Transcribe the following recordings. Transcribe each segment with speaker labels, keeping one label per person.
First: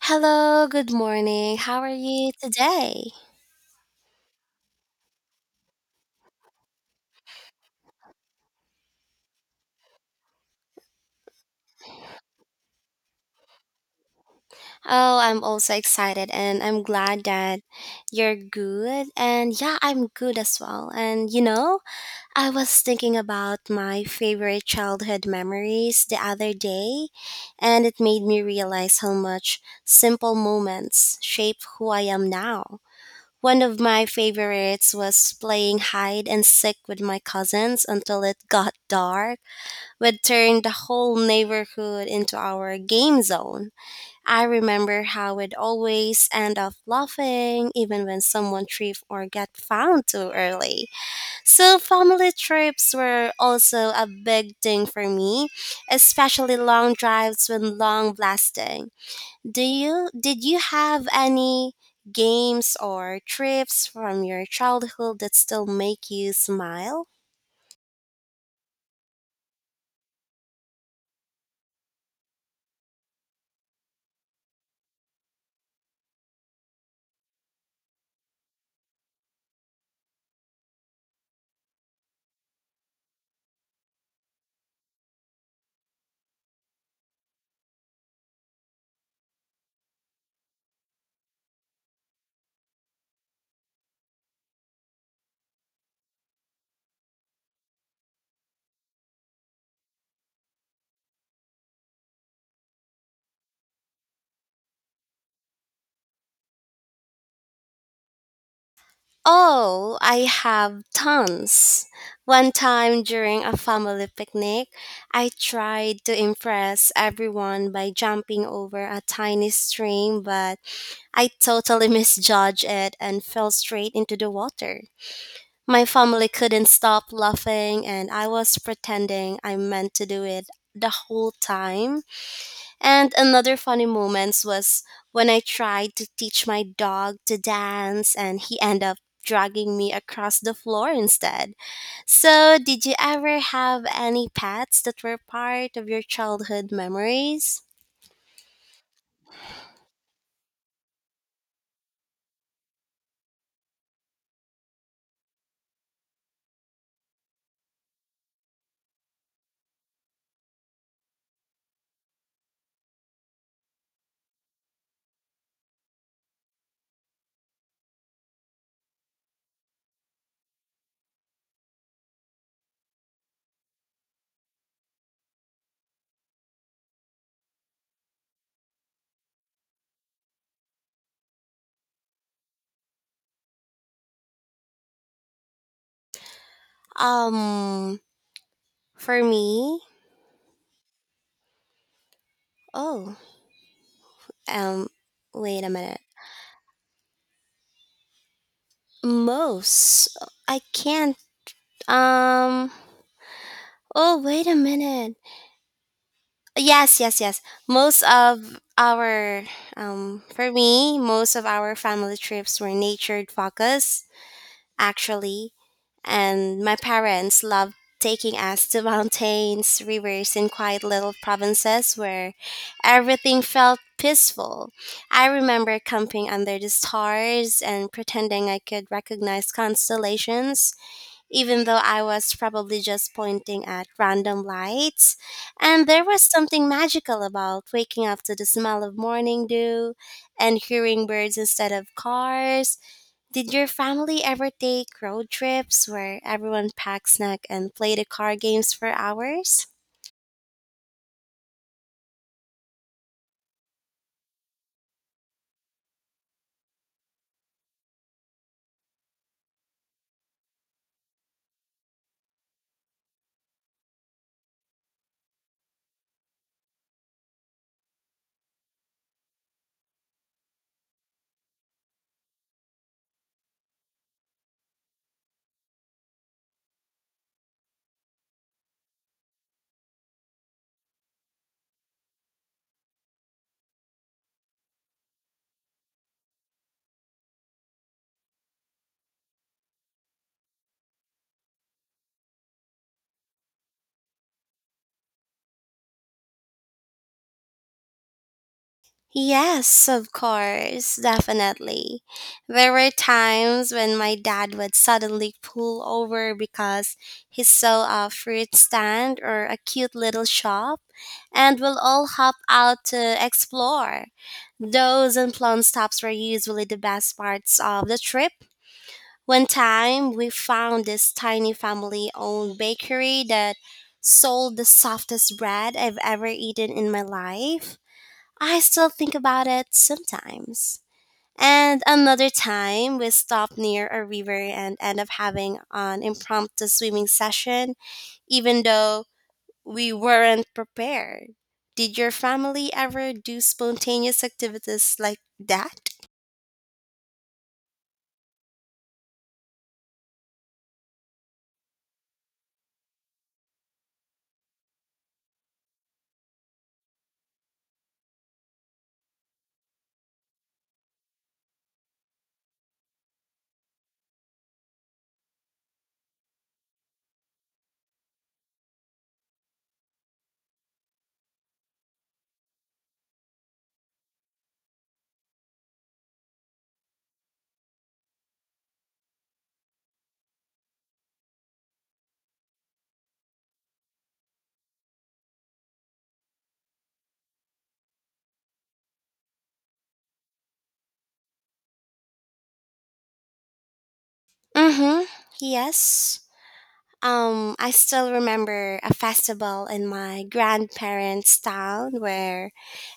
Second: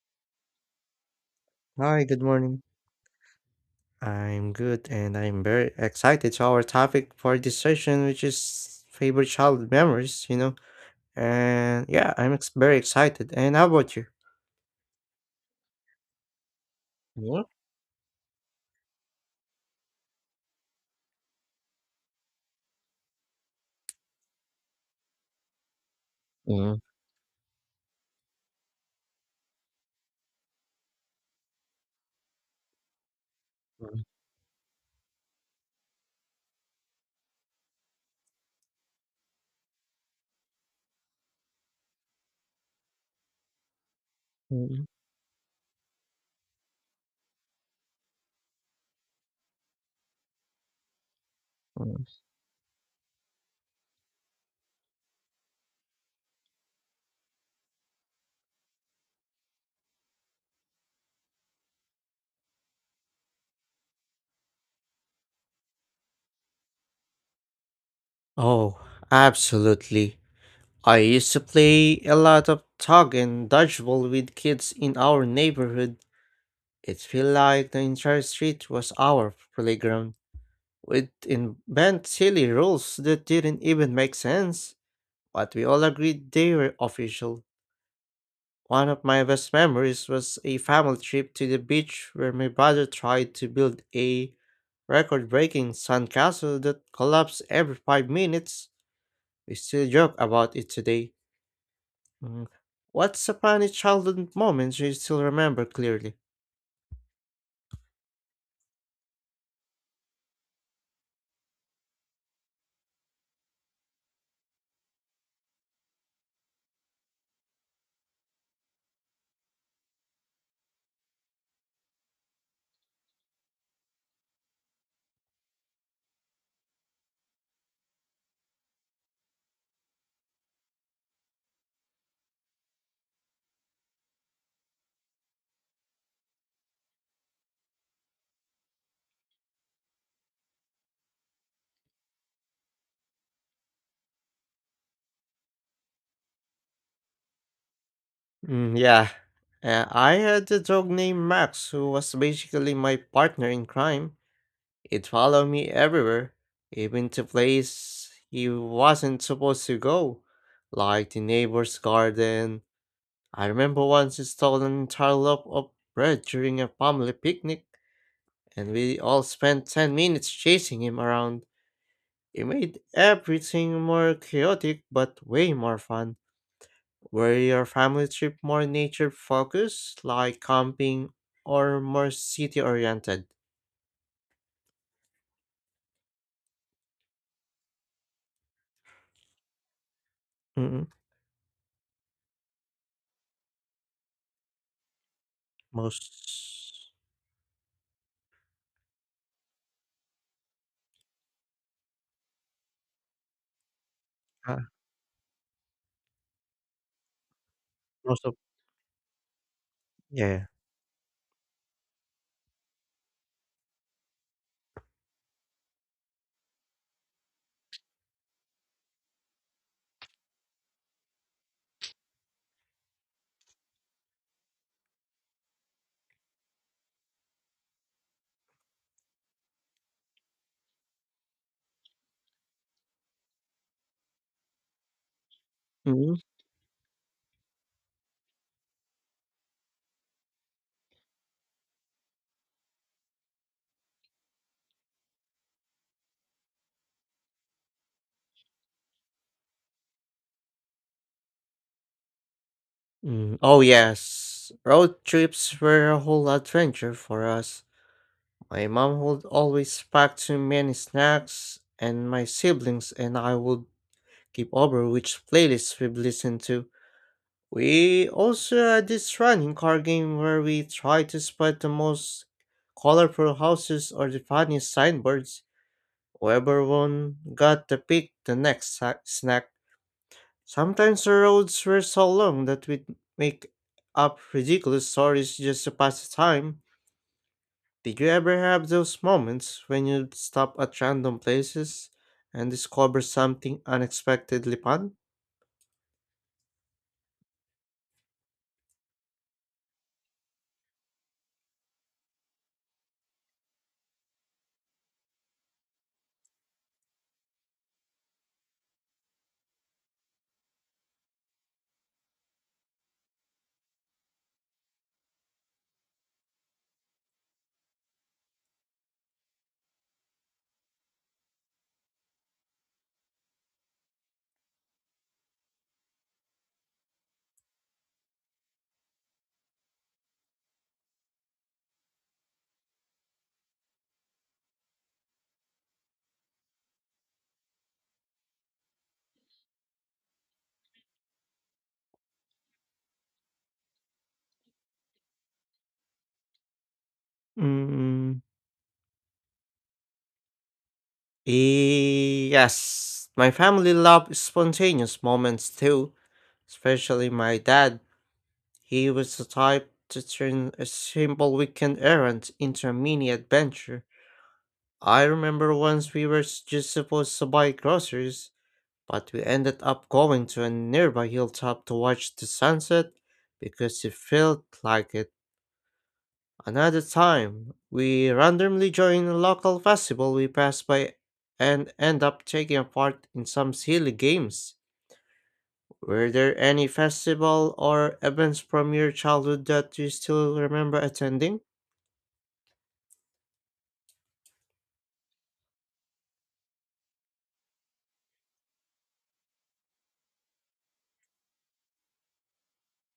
Speaker 1: Hello, good morning. How are
Speaker 2: Hi, good
Speaker 1: you
Speaker 2: morning.
Speaker 1: today?
Speaker 2: I'm good and I'm very excited to our topic for this session, which is favorite childhood memories. And yeah, I'm very excited. And how about you?
Speaker 1: Oh, I'm also excited and I'm glad that you're good. And yeah, I'm good as well. And you know, I was thinking about my favorite childhood memories the other
Speaker 2: Mm,
Speaker 1: day, and it made me realize how much simple moments shape who I am now. One of
Speaker 2: mm,
Speaker 1: my favorites was playing hide and seek with my cousins until it got dark would turn the whole neighborhood into our game zone. I
Speaker 2: mm,
Speaker 1: remember how we'd always end up laughing even when someone tripped or got found too early. So,
Speaker 2: mm.
Speaker 1: family trips were also a big thing for me, especially long drives when long blasting. Do you did you have any games or trips from your childhood that still make you smile?
Speaker 2: Oh, absolutely. I used to play a lot of tug and dodgeball with kids in our neighborhood. It felt like the entire street was our playground. We'd invent silly rules that didn't even make sense. But we all agreed they were official. One of my best memories was a family trip to the beach where my brother tried to build a record breaking sandcastle that collapsed every 5 minutes. We still joke about it today. Mm. What's a funny childhood moment you still remember clearly?
Speaker 1: Oh, I have tons. One time during a family picnic, I tried to impress everyone by jumping over a tiny stream, but I totally misjudged it and fell straight into the water. My family couldn't stop laughing, and I was pretending I meant to do it the whole time. And another funny moments was when I tried to teach my dog to dance and he ended up dragging me across the floor instead. So, did you ever have any pets that were part of your childhood memories?
Speaker 2: Mm, yeah. I had a dog named Max who was basically my partner in crime. It followed me everywhere, even to places he wasn't supposed to go, like the neighbor's garden. I remember once it stole an entire loaf of bread during a family picnic, and we all spent 10 minutes chasing him around. It made everything more chaotic but way more fun. Were your family trip more nature focused, like camping, or more city oriented?
Speaker 1: Um, for me,
Speaker 2: Mm,
Speaker 1: oh, um, wait a minute.
Speaker 2: most,
Speaker 1: Most, I can't, um, oh, wait a
Speaker 2: uh,
Speaker 1: minute. Yes, yes, yes. Most
Speaker 2: most of
Speaker 1: of our,
Speaker 2: yeah.
Speaker 1: for me, most of our family trips were nature focused, actually. And my parents loved taking us to mountains, rivers, and quiet little provinces where everything felt peaceful. I remember camping under the stars and pretending I could recognize constellations even though I was probably just pointing at random lights. And there
Speaker 2: Mhm,
Speaker 1: was something magical about waking up to the smell of morning dew and hearing birds instead of cars. Did your family ever take road trips where everyone packed snack and played the car games for hours?
Speaker 2: Oh, yes. Road trips were a whole adventure for us. My mom would always pack too many snacks, and my siblings and I would keep over which playlists we've listened to. We also had this running car game where we tried to spot the most colorful houses or the funniest signboards. Whoever won got to pick the next snack. Sometimes the roads were so long that we'd make up ridiculous stories just to pass the time. Did you ever have those moments when you'd stop at random places and discover something unexpectedly fun?
Speaker 1: Yes, of course, definitely. There were times when my dad would suddenly pull over because he saw a fruit stand or a cute little shop, and we'll all hop out to explore. Those and plum stops were usually the best parts of the trip. One time, we found this tiny family owned bakery that sold the softest bread I've ever eaten in my life. I still think about it sometimes. And another time, we stopped near a river and end up having an impromptu swimming session, even though we weren't prepared. Did your family ever do spontaneous activities like that?
Speaker 2: Mm, yes, my family loved spontaneous moments too, especially my dad. He was the type to turn a simple weekend errand into a mini adventure. I remember once we were just supposed to buy groceries, but we ended up going to a nearby hilltop to watch the sunset because it felt like it. Another time, we randomly joined a local festival we passed by and end up taking a part in some silly games. Were there any festival or events from your childhood that you still remember attending?
Speaker 1: Mm-hmm. Yes. I still remember a festival in my grandparents' town where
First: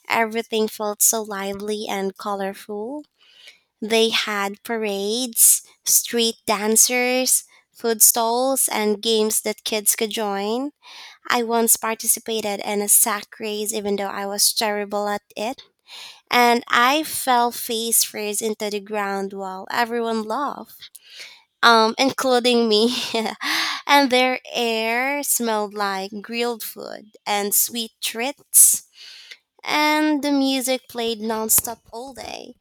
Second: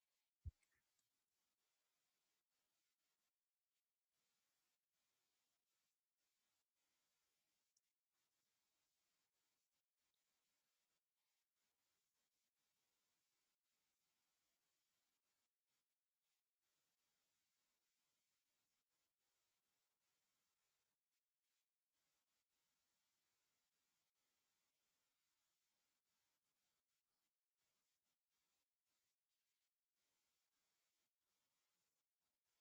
Speaker 1: everything felt so lively and colorful. They had parades, street dancers, food stalls, and games that kids could join. I once participated in a sack race even though I was terrible at it, and I fell face first into the ground while everyone laughed, including me. And their air smelled like grilled food and sweet treats and the music played nonstop all day.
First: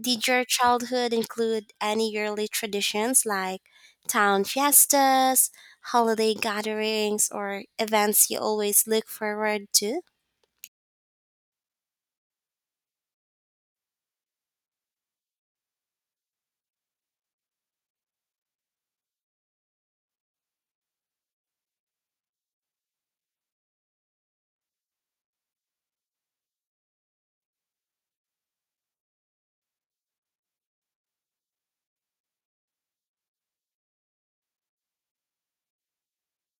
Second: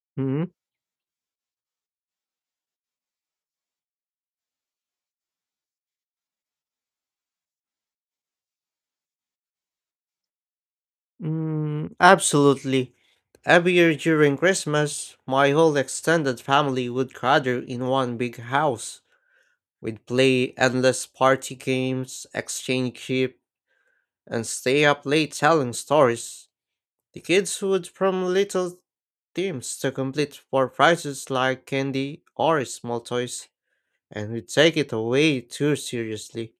Speaker 1: Did
Speaker 2: Hmm?
Speaker 1: your childhood include any yearly traditions like town fiestas, holiday gatherings, or events you always look forward to?
Speaker 2: Mm, absolutely. Every year during Christmas, my whole extended family would gather in one big house. We'd play endless party games, exchange chip, and stay up late telling stories. The kids would from little themes to complete for prizes like candy or small toys, and we take it away too seriously.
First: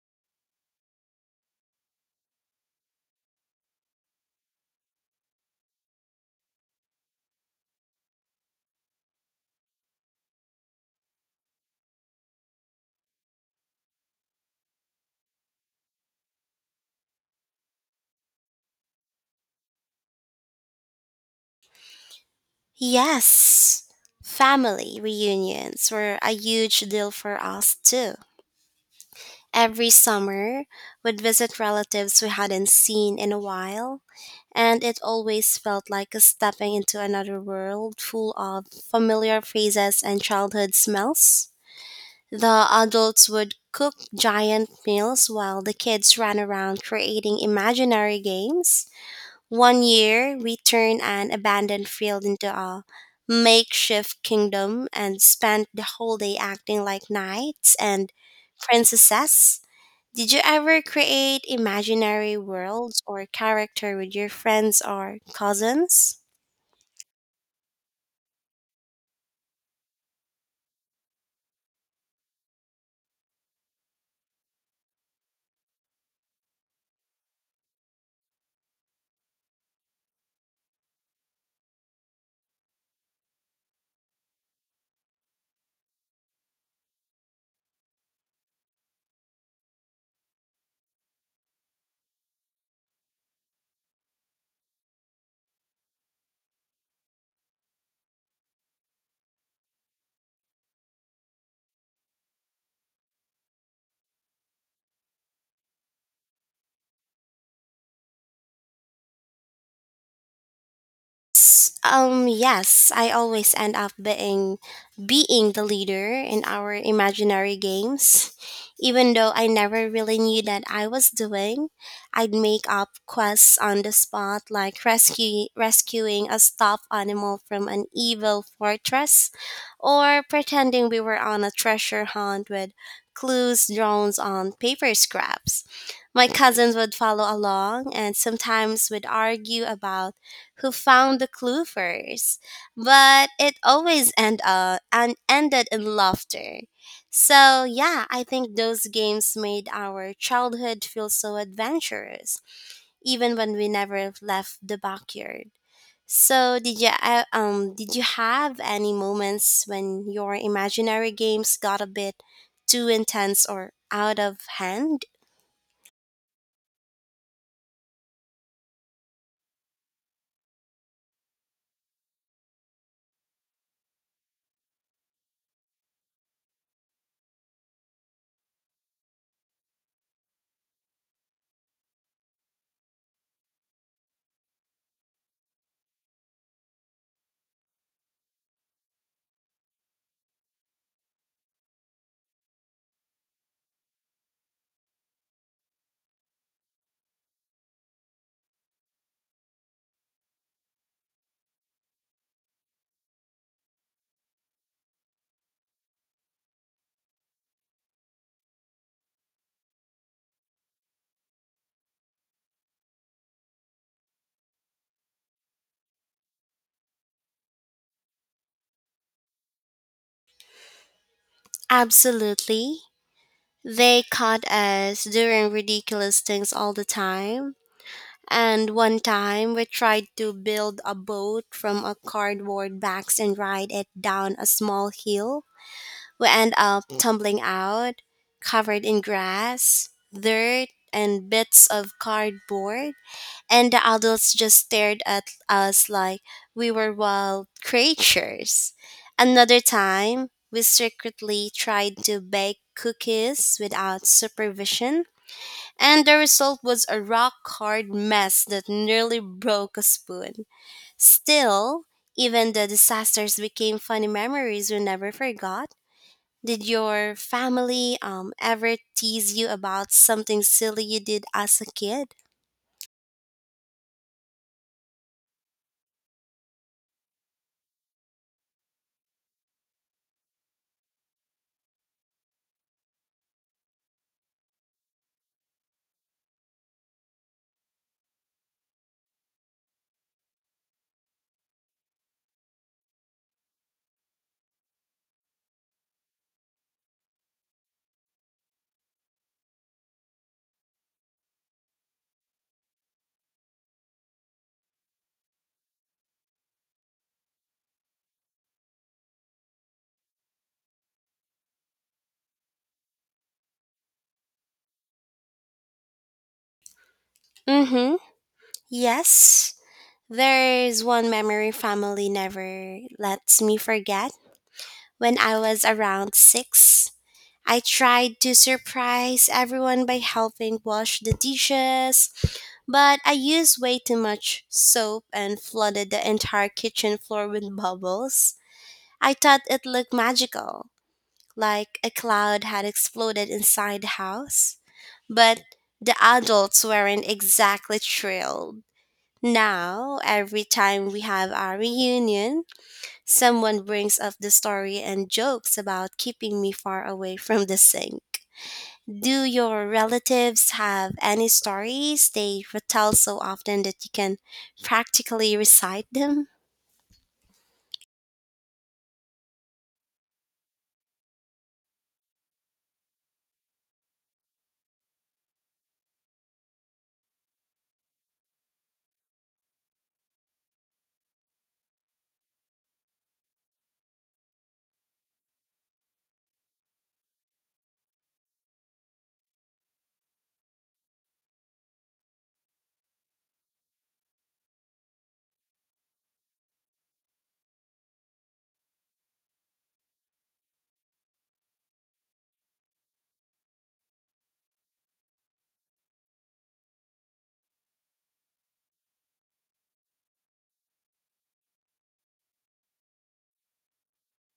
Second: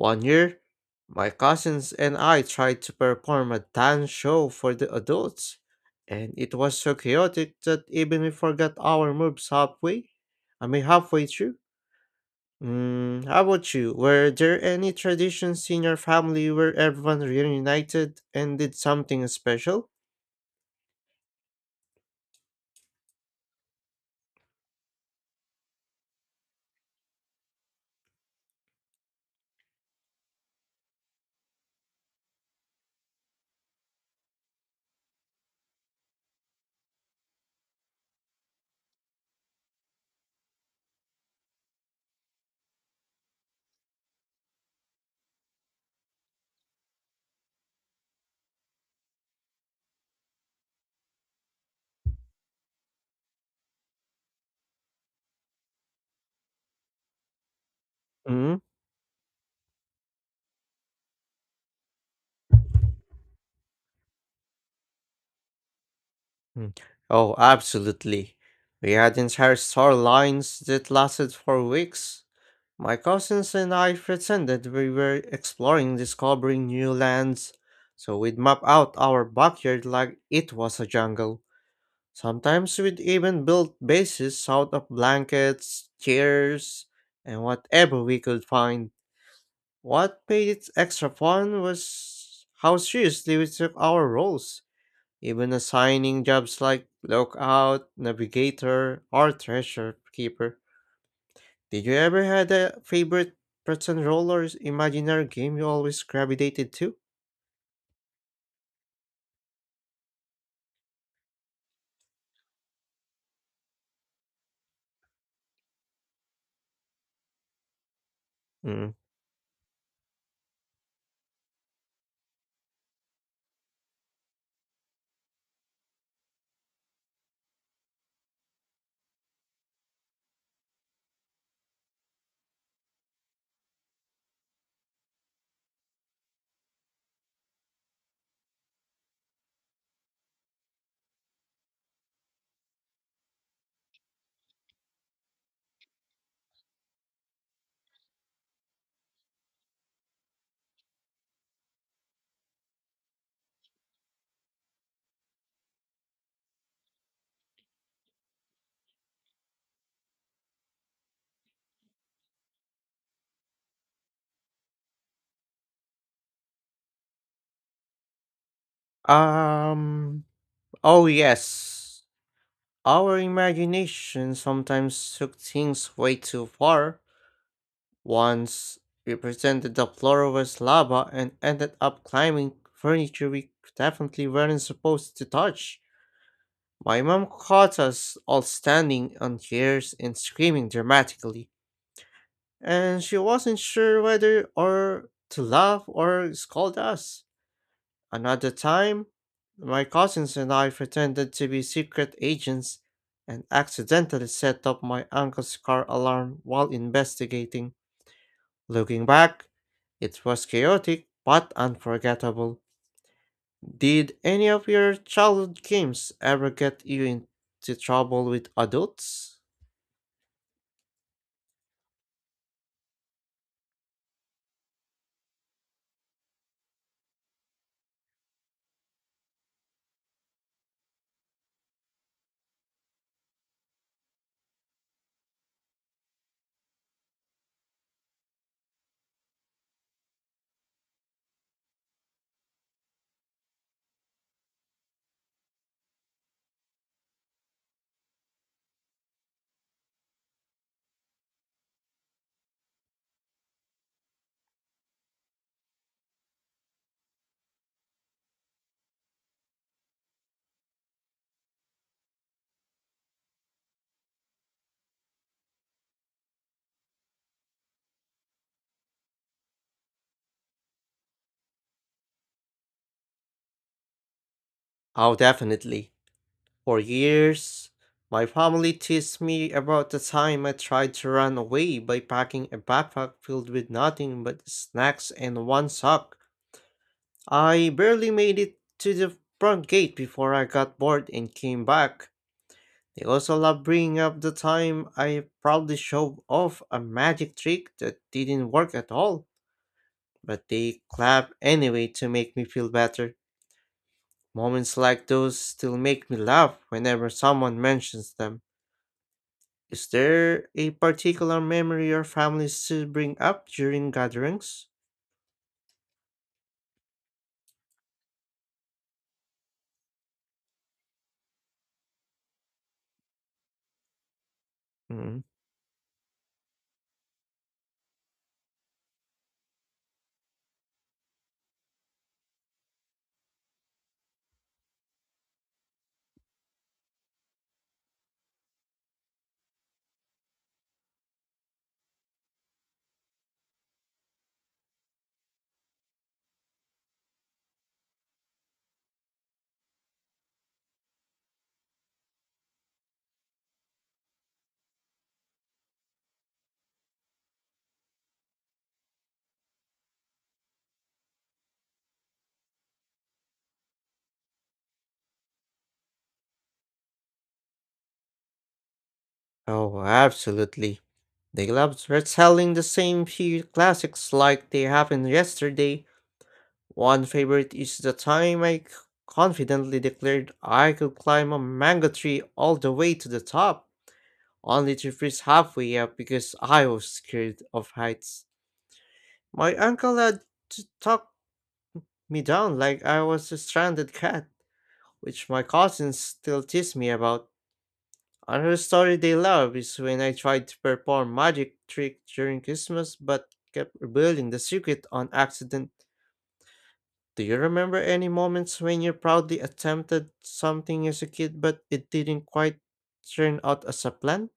Speaker 2: One year, my cousins and I tried to perform a dance show for the adults, and it was so chaotic that even we forgot our moves halfway. I mean, halfway through. Mm, how about you? Were there any traditions in your family where everyone reunited and did something special?
Speaker 1: Yes, family reunions were a huge deal for us too. Every summer, we'd visit relatives we hadn't seen in a while, and it always felt like stepping into another world full of familiar faces and childhood smells. The adults would cook giant meals while the kids ran around creating imaginary games. One year, we turned an abandoned field into a makeshift kingdom and spent the whole day acting like knights and
Speaker 2: Mm?
Speaker 1: princesses. Did you ever create imaginary worlds or character with your friends or cousins?
Speaker 2: Mm. Oh, absolutely. We had entire storylines that lasted for weeks. My cousins and I pretended we were exploring discovering new lands, so we'd map out our backyard like it was a jungle. Sometimes we'd even build bases out of blankets, chairs, and whatever we could find. What made it extra fun was how seriously we took our roles, even assigning jobs like lookout, navigator, or treasure keeper. Did you ever had a favorite pretend role or imaginary game you always gravitated to?
Speaker 1: Yes, I always end up being the leader in our imaginary games.
Speaker 2: Mm.
Speaker 1: Even though I never really knew that I was doing, I'd make up quests on the spot like rescue rescuing a stuffed animal from an evil fortress or pretending we were on a treasure hunt with clues drawn on paper scraps. My cousins would follow along and sometimes would argue about who found the clue first, but it always end up and ended in laughter. So yeah, I think those games made our childhood feel so adventurous, even when we never left the backyard. So did you have any moments when your imaginary games got a bit too intense or out of hand?
Speaker 2: Um. Oh yes, our imagination sometimes took things way too far. Once we pretended the floor was lava and ended up climbing furniture we definitely weren't supposed to touch. My mom caught us all standing on chairs and screaming dramatically, and she wasn't sure whether or to laugh or scold us. Another time, my cousins and I pretended to be secret agents and accidentally set up my uncle's car alarm while investigating. Looking back, it was chaotic but unforgettable. Did any of your childhood games ever get you into trouble with adults?
Speaker 1: Absolutely. They caught us doing ridiculous things all the time. And one time we tried to build a boat from a cardboard box and ride it down a small hill. We end up tumbling out, covered in grass, dirt, and bits of cardboard. And the adults just stared at us like we were wild creatures. Another time, we secretly tried to bake cookies without supervision and the result was a rock hard mess that nearly broke a spoon. Still, even the disasters became funny memories we never forgot. Did your family ever tease you about something silly you did as a kid?
Speaker 2: Oh, definitely. For years, my family teased me about the time I tried to run away by packing a backpack filled with nothing but snacks and one sock. I barely made it to the front gate before I got bored and came back. They also love bringing up the time I proudly showed off a magic trick that didn't work at all, but they clap anyway to make me feel better. Moments like those still make me laugh whenever someone mentions them. Is there a particular memory your family still bring up during gatherings?
Speaker 1: Mm-hmm. Yes. There's one memory family never lets me forget. When
Speaker 2: Mm.
Speaker 1: I was around six, I tried to surprise everyone by helping wash the dishes, but I used way too much soap and flooded the entire kitchen floor with bubbles. I thought it looked magical, like a cloud had exploded inside the house, but the adults weren't exactly thrilled. Now, every time we have our reunion, someone brings up the story and jokes about keeping me far away from the sink. Do your relatives have any stories they retell so often that you can practically recite them?
Speaker 2: Oh, absolutely. They love retelling the same few classics like they happened yesterday. One favorite is the time I confidently declared I could climb a mango tree all the way to the top, only to freeze halfway up because I was scared of heights. My uncle had to talk me down like I was a stranded cat, which my cousins still tease me about. Another story they love is when I tried to perform magic trick during Christmas but kept revealing the secret on accident. Do you remember any moments when you proudly attempted something as a kid but it didn't quite turn out as a plan?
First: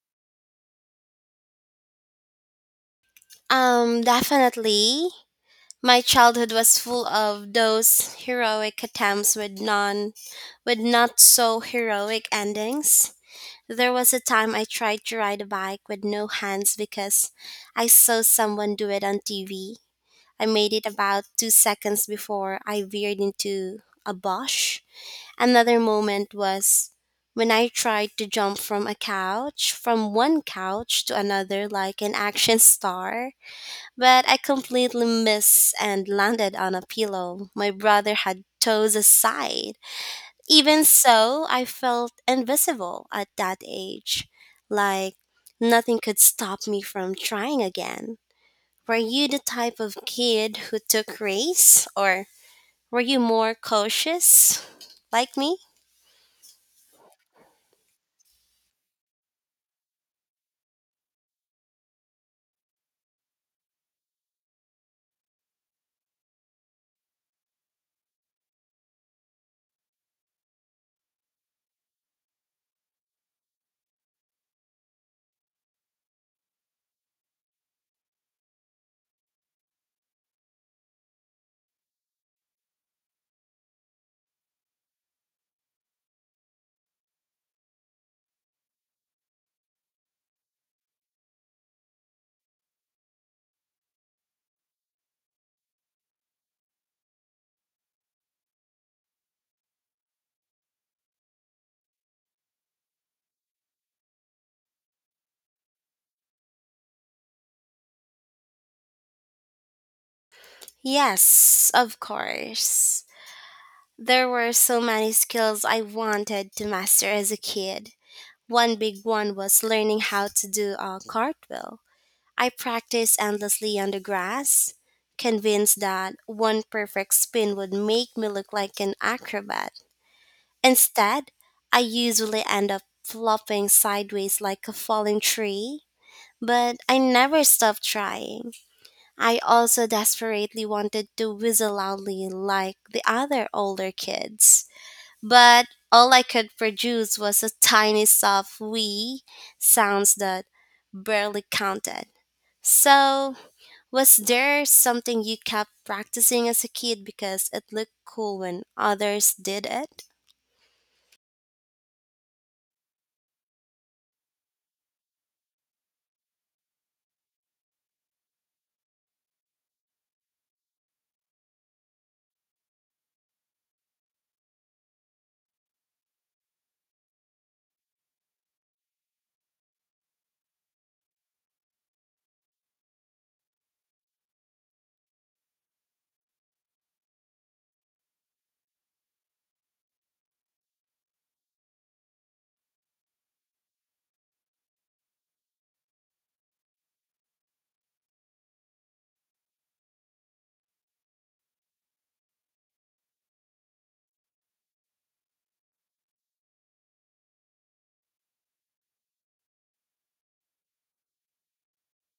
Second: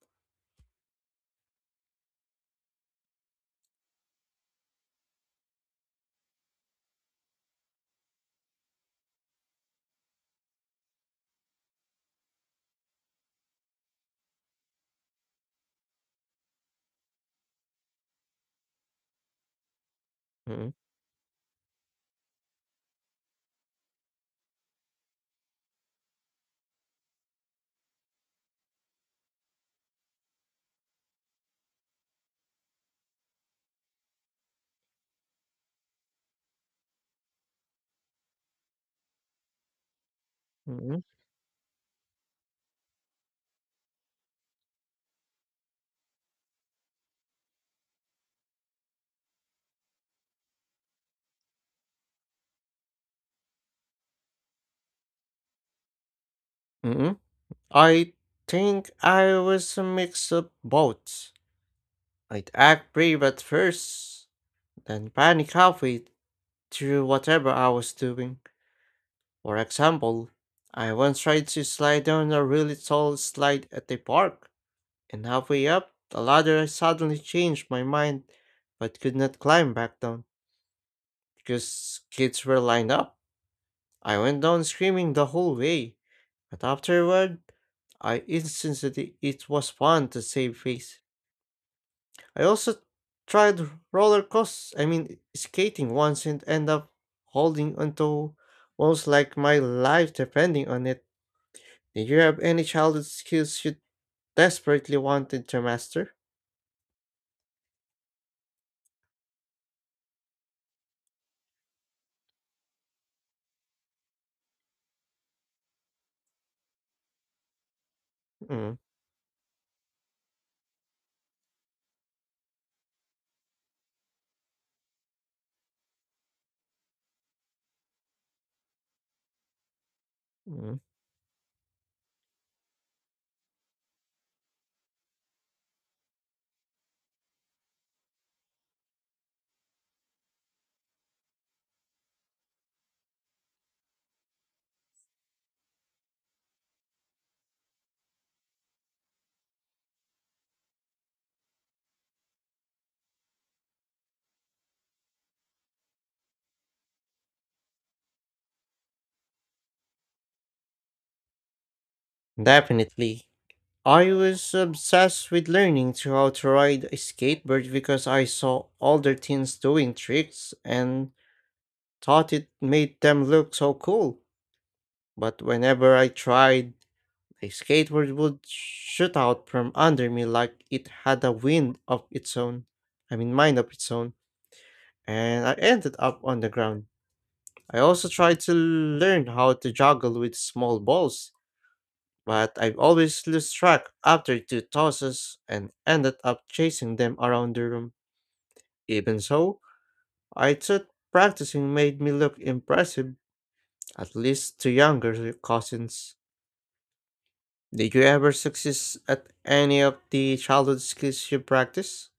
Speaker 1: Definitely. My childhood was full of those heroic attempts with non with not so heroic endings. There was a time I tried to ride a bike with no hands because I saw someone do it on TV. I made
Speaker 2: Mm,
Speaker 1: it about two seconds before I veered into a bush. Another moment was when I tried to jump from a couch, from one couch to another like an action star, but I completely missed and landed on a pillow. My brother had toes aside. Even
Speaker 2: mm,
Speaker 1: so, I felt invisible at that age, like nothing could stop me from trying again. Were you the type of kid who took risks, or were you more cautious like me?
Speaker 2: mm. I think I was a mix of both. I'd act brave at first, then panic halfway through whatever I was doing. For example, I once tried to slide down a really tall slide at a park, and halfway up the ladder I suddenly changed my mind but could not climb back down because kids were lined up. I went down screaming the whole way, but afterward, I instantly it was fun to save face. I also tried roller coast I mean skating once and end up holding onto almost like my life depending on it. Did you have any childhood skills you desperately wanted to master?
Speaker 1: Yes, of course. There were so many skills I wanted to master as a kid. One
Speaker 2: Mm,
Speaker 1: big one was learning how to do a cartwheel. I practiced endlessly on the grass, convinced that one perfect spin would make me look like an acrobat.
Speaker 2: mm,
Speaker 1: Instead, I usually end up flopping sideways like a falling tree, but I never stopped trying. I also desperately wanted to whistle loudly like the other older kids, but all I could produce was a tiny soft wee sounds that barely counted. So, was there something you kept practicing as a kid because it looked cool when others did it?
Speaker 2: Definitely. I was obsessed with learning to how to ride a skateboard because I saw older teens doing tricks and thought it made them look so cool. But whenever I tried, a skateboard would shoot out from under me like it had a wind of its own. I mean, mind of its own. And I ended up on the ground. I also try to learn how to juggle with small balls, but I always lose track after two tosses and ended up chasing them around the room. Even so, I thought practicing made me look impressive, at least to younger cousins. Did you ever succeed at any of the childhood skills you practice?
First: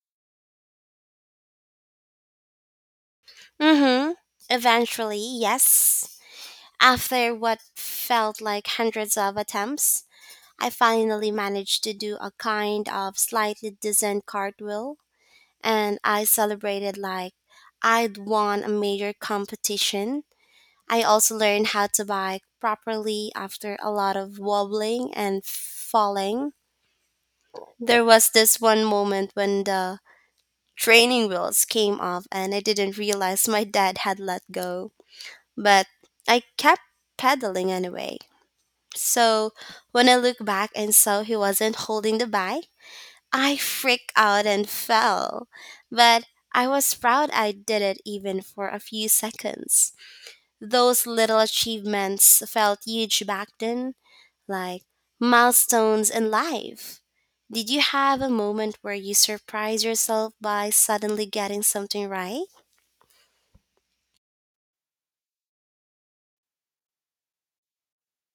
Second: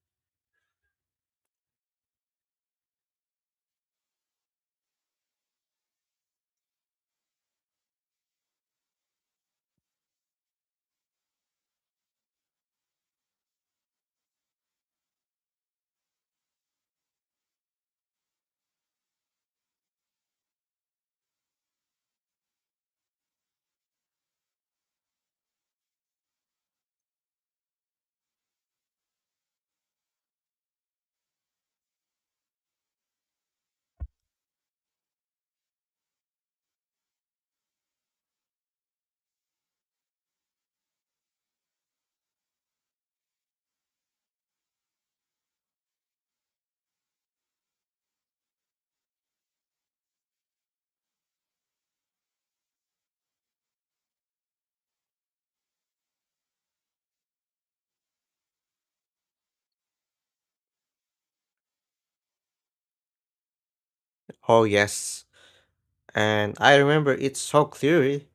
Speaker 1: Mm-hmm. Eventually, yes. After what felt like hundreds of attempts, I finally managed to do a kind of slightly decent cartwheel, and I celebrated like I'd won a major competition. I also learned how to bike properly after a lot of wobbling and falling. There was this one moment when the training wheels came off, and I didn't realize my dad had let go. But I kept pedaling anyway. So when I looked back and saw he wasn't holding the bike, I freaked out and fell. But I was proud I did it even for a few seconds. Those little achievements felt huge back then, like milestones in life. Did you have a moment where you surprised yourself by suddenly getting something right?
Speaker 2: Oh yes, and I remember it so clearly.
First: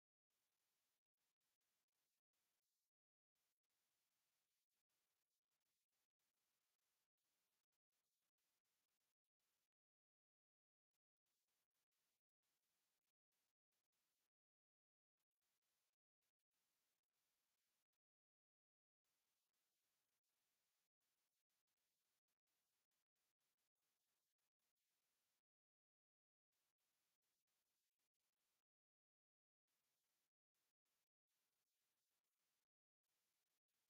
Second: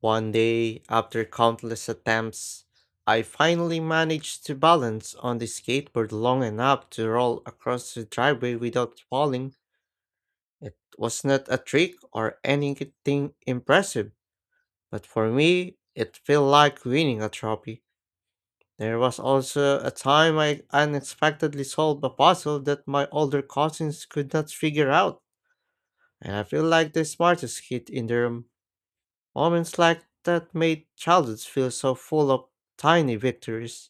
Speaker 2: One day, after countless attempts, I finally managed to balance on the skateboard long enough to roll across the driveway without falling. It was not a trick or anything impressive, but for me, it felt like winning a trophy. There was also a time I unexpectedly solved a puzzle that my older cousins could not figure out, and I feel like the smartest kid in the room. Moments like that made childhood feel so full of tiny victories.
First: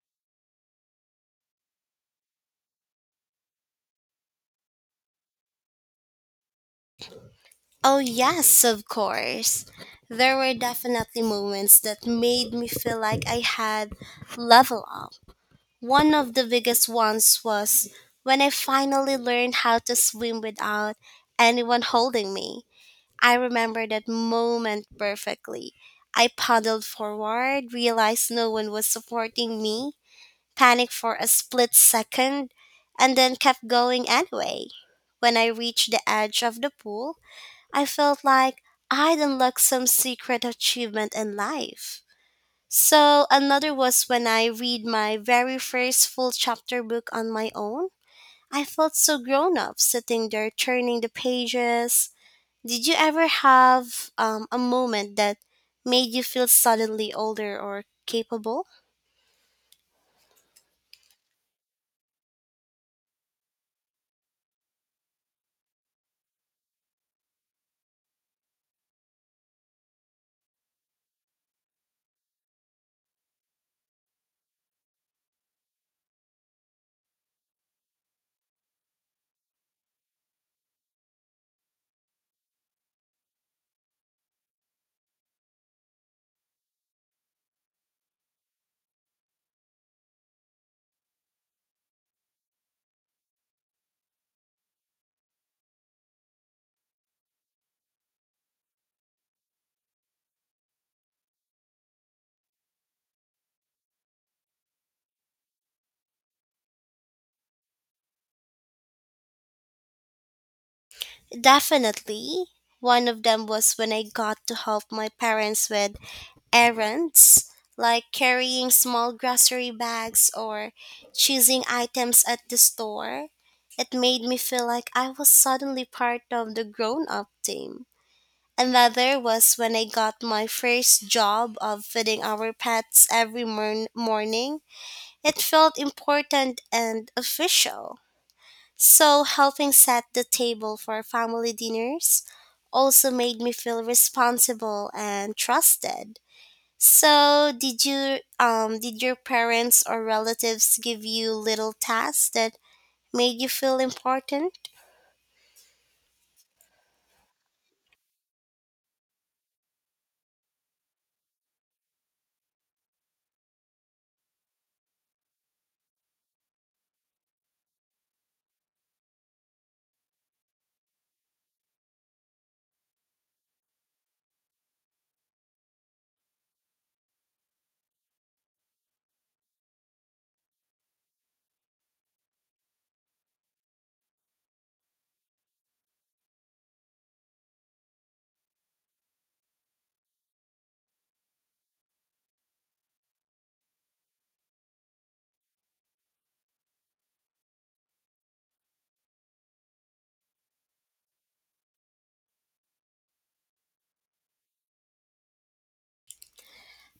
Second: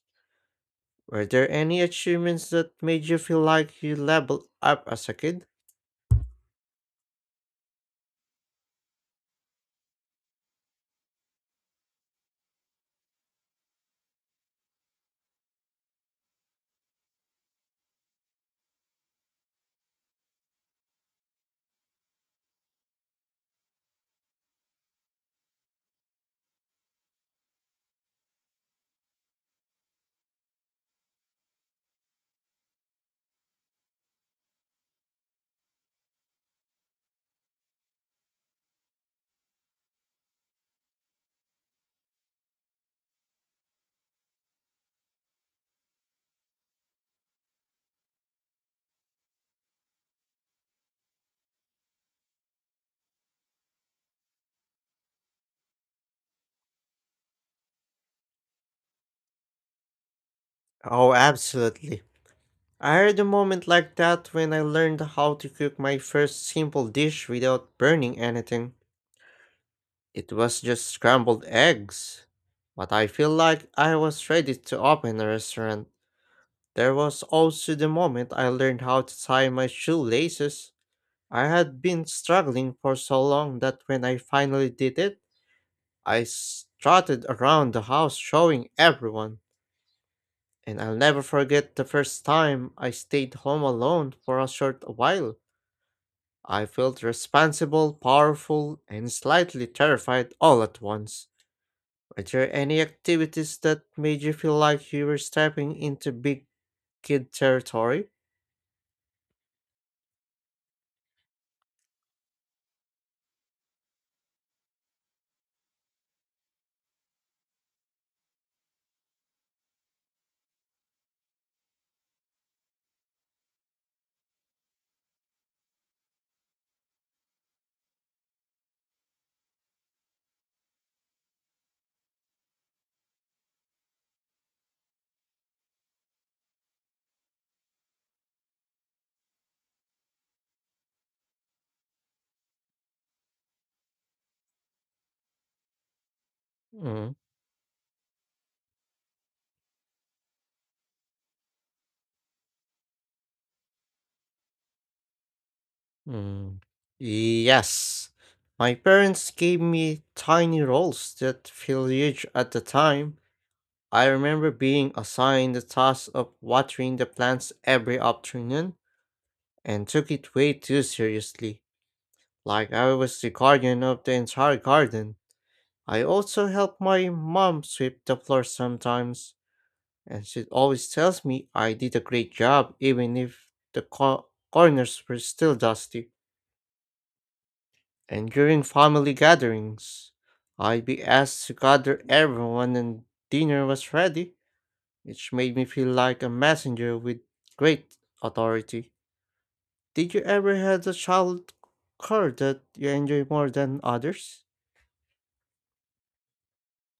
Speaker 2: Were there any achievements that made you feel like you leveled up as a kid?
Speaker 1: Oh, yes, of course. There were definitely moments that made me feel like I had level up. One of the biggest ones was when I finally learned how to swim without anyone holding me. I remember that moment perfectly. I paddled forward, realized no one was supporting me, panicked for a split second, and then kept going anyway. When I reached the edge of the pool, I felt like I'd unlocked some secret achievement in life. So, another was when I read my very first full chapter book on my own. I felt so grown up sitting there turning the pages. Did you ever have a moment that made you feel suddenly older or capable?
Speaker 2: Oh, absolutely. I had a moment like that when I learned how to cook my first simple dish without burning anything. It was just scrambled eggs. But I feel like I was ready to open a restaurant. There was also the moment I learned how to tie my shoelaces. I had been struggling for so long that when I finally did it, I strutted around the house showing everyone. And I'll never forget the first time I stayed home alone for a short while. I felt responsible, powerful, and slightly terrified all at once. Were there any activities that made you feel like you were stepping into big kid territory?
Speaker 1: Definitely. One of them was when I got to help my parents with errands, like carrying small grocery bags or choosing items at the store. It made me feel like I was suddenly part of the grown up team. Another was when I got my first job of feeding our pets every morning. It felt important and official. So, helping set the table for family dinners also made me feel responsible and trusted.
Speaker 2: Mm.
Speaker 1: So, did you did your parents or relatives give you little tasks that made you feel important?
Speaker 2: Mm. Yes. My parents gave me tiny roles that feel huge at the time. I remember being assigned the task of watering the plants every afternoon and took it way too seriously, like I was the guardian of the entire garden. I also help my mom sweep the floor sometimes, and she always tells me I did a great job even if the corners were still dusty. And during family gatherings, I'd be asked to gather everyone and dinner was ready, which made me feel like a messenger with great authority. Did you ever have a child chore that you enjoy more than others?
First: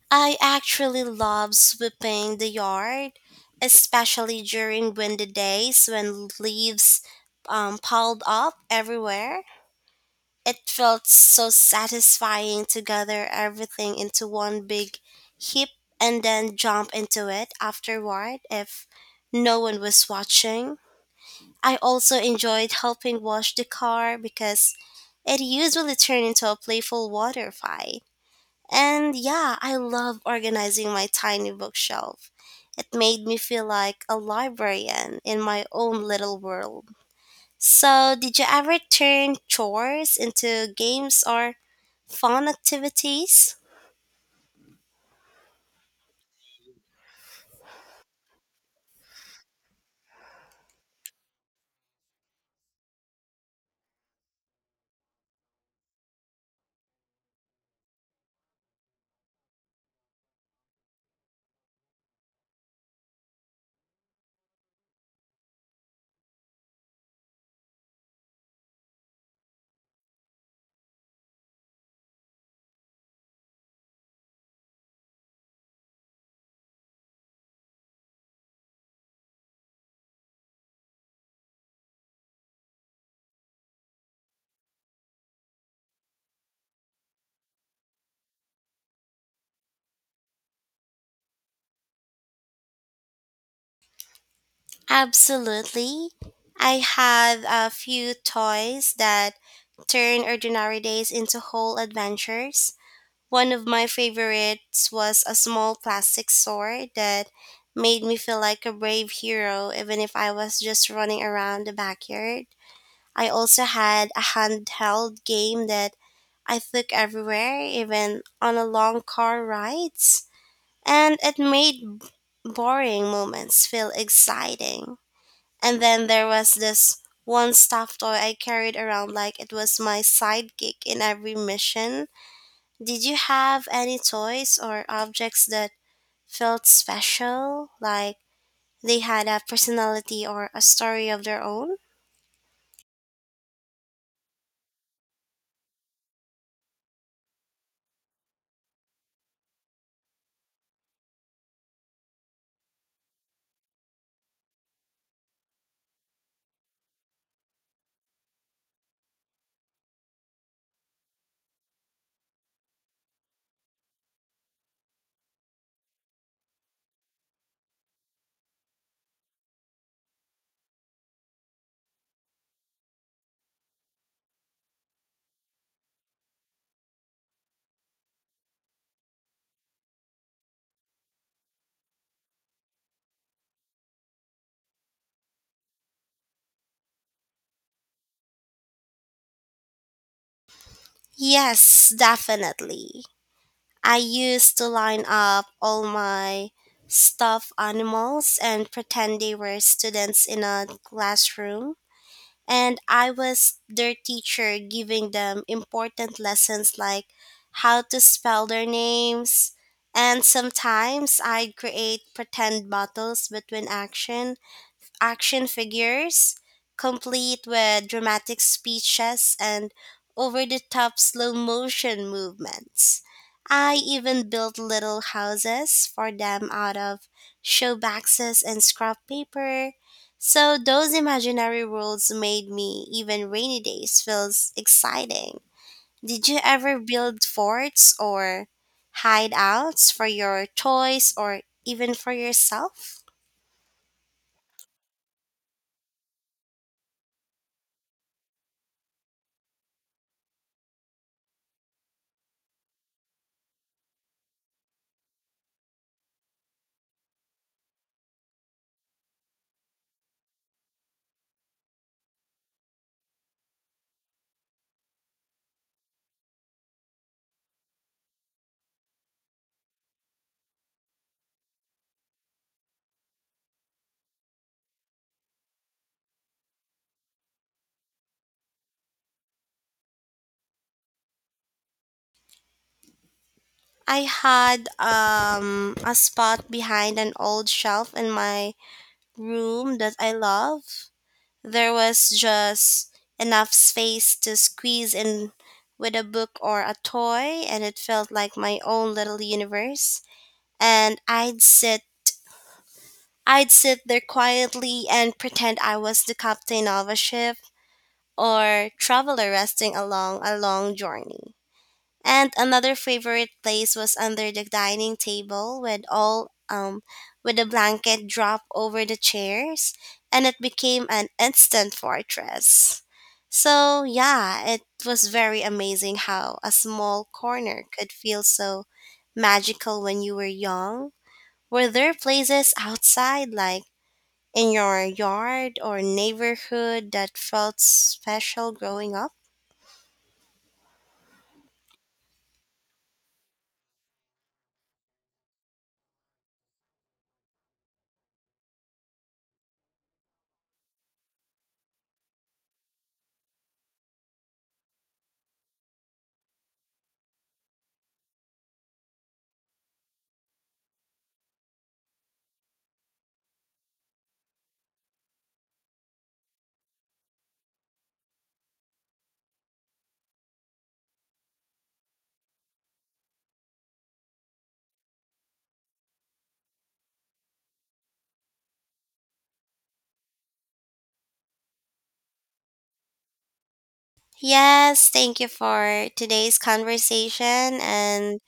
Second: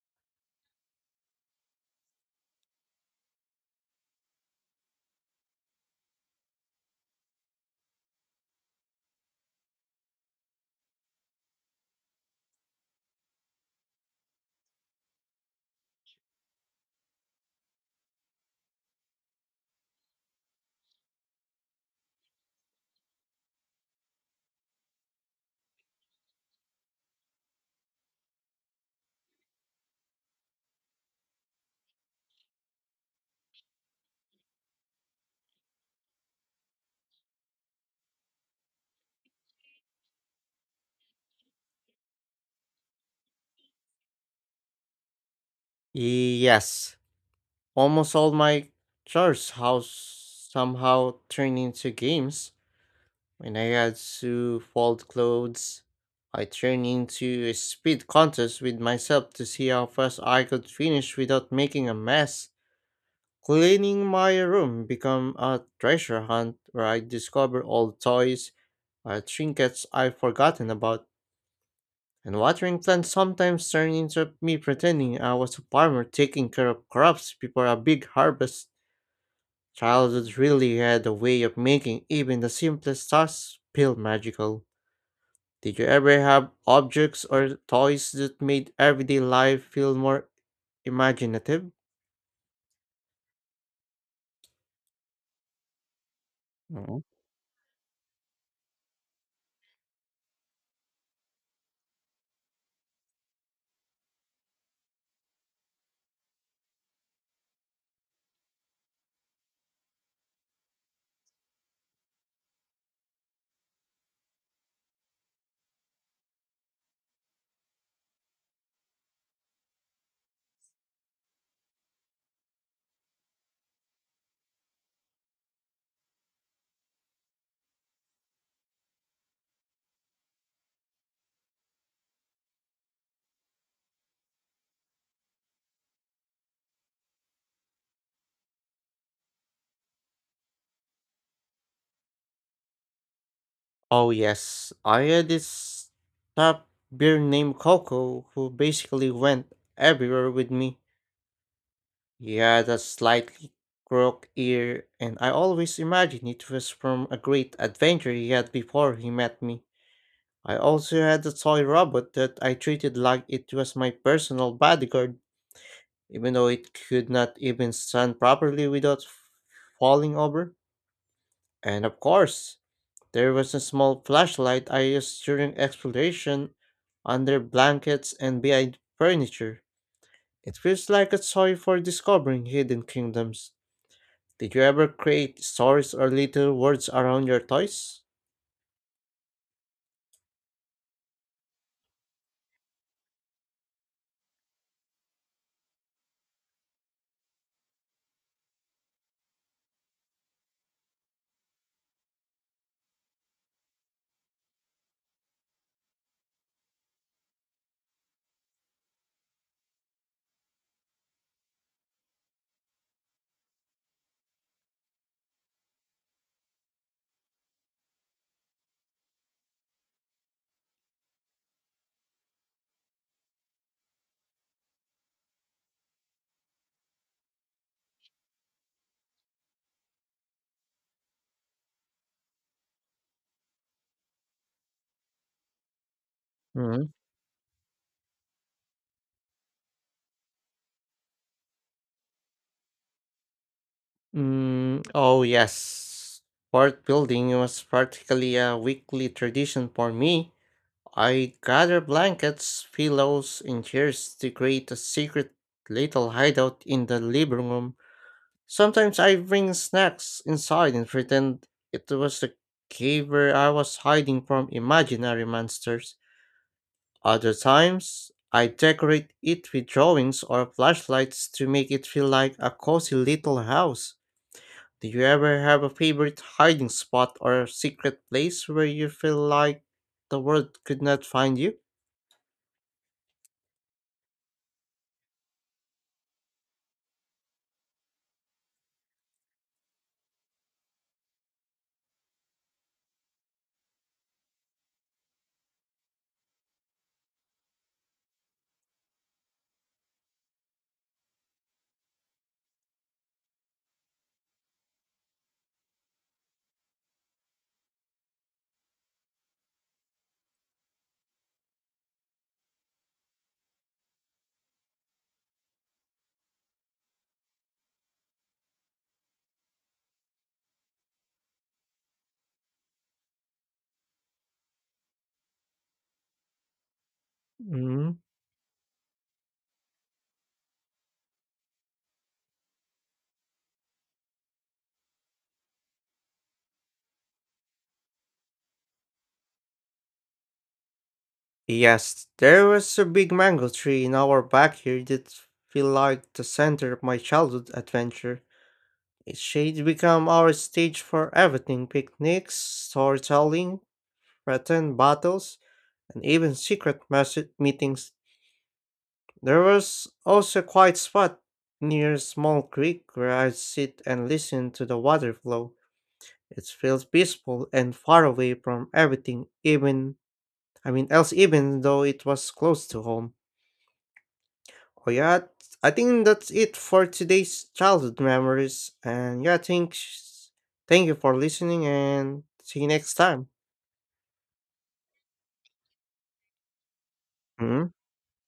Speaker 1: I actually love sweeping the yard, especially during windy days when leaves piled up everywhere. It felt so satisfying to gather everything into one big heap and then jump into it afterward if no one was watching. I also enjoyed helping wash the car because it usually turned into a playful water fight. And yeah, I love organizing my tiny bookshelf. It made me feel like a librarian in my own little world. So, did you ever turn chores into games or fun activities?
Speaker 2: Yes. Almost all my chores house somehow turned into games. When I had to fold clothes, I turned into a speed contest with myself to see how fast I could finish without making a mess. Cleaning my room became a treasure hunt where I discover old toys or trinkets I've forgotten about. And watering plants sometimes turned into me pretending I was a farmer taking care of crops before a big harvest. Childhood really had a way of making even the simplest tasks feel magical. Did you ever have objects or toys that made everyday life feel more imaginative?
Speaker 1: Absolutely. I
Speaker 2: Mhm.
Speaker 1: have a few toys that turn ordinary days into whole adventures. One of my favorites was a small plastic sword that made me feel like a brave hero even if I was just running around the backyard. I also had a handheld game that I took everywhere, even on a long car rides, and it made boring moments feel exciting. And then there was this one stuffed toy I carried around like it was my sidekick in every mission. Did you have any toys or objects that felt special, like they had a personality or a story of their own?
Speaker 2: Oh, yes. I had this top beer named Coco who basically went everywhere with me. Yeah, that slightly crook ear, and I always imagined it was from a great adventure he had before he met me. I also had a toy robot that I treated like it was my personal bodyguard, even though it could not even stand properly without falling over. And of course, there was a small flashlight I used during exploration under blankets and behind furniture. It feels like a toy for discovering hidden kingdoms. Did you ever create stories or little words around your toys?
Speaker 1: Yes, definitely. I used to line up all my stuffed animals and pretend they were students in a classroom, and I was their teacher giving them important lessons like how to spell their names. And sometimes I'd create pretend battles between action figures, complete with dramatic speeches and over the top slow motion movements. I even built little houses for them out of show boxes and scrap paper. So those imaginary worlds made me even rainy days feels exciting. Did you ever
Speaker 2: hmm
Speaker 1: build forts or hideouts for your toys or even for yourself?
Speaker 2: oh, yes. Fort building was practically a weekly tradition for me. I gather blankets, pillows, and chairs to create a secret little hideout in the living room. Sometimes I bring snacks inside and pretend it was the cave where I was hiding from imaginary monsters. Other times, I decorate it with drawings or flashlights to make it feel like a cozy little house. Do you ever have a favorite hiding spot or secret place where you feel like the world could not find you?
Speaker 1: I had a spot behind an old shelf in my room that I love. There was just enough space to squeeze in with a book or a toy, and it felt like my own little universe. And I'd sit there quietly and pretend I was the captain of a ship or traveler resting along a long journey. And another favorite place was under the dining table with all with a blanket drop over the chairs and it became an instant fortress. So yeah, it was very amazing how a small corner could
Speaker 2: Mm.
Speaker 1: feel so magical when you were young. Were there places outside like in your yard or neighborhood that felt special growing up?
Speaker 2: Yes, there was a big mango tree in our backyard that felt like the center of my childhood adventure. Its shade became our stage for everything picnics, storytelling, pretend battles, and even secret message meetings. There was also a quiet spot near a small creek where I'd sit and listen to the water flow. It felt peaceful and far away from everything, even I mean else even though it was close to home. Oh yeah, I think that's it for today's childhood memories. And yeah, thank you for listening and see you next time.
Speaker 1: Yes, thank you for today's conversation.
Speaker 2: Mm-hmm.
Speaker 1: And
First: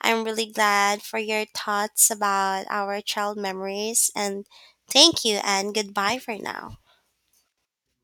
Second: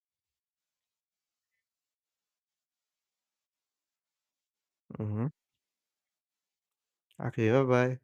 Speaker 1: I'm really glad for your thoughts about our child memories. And thank
Speaker 2: Mm-hmm.
Speaker 1: you, and goodbye for now.
Speaker 2: Okay, bye bye.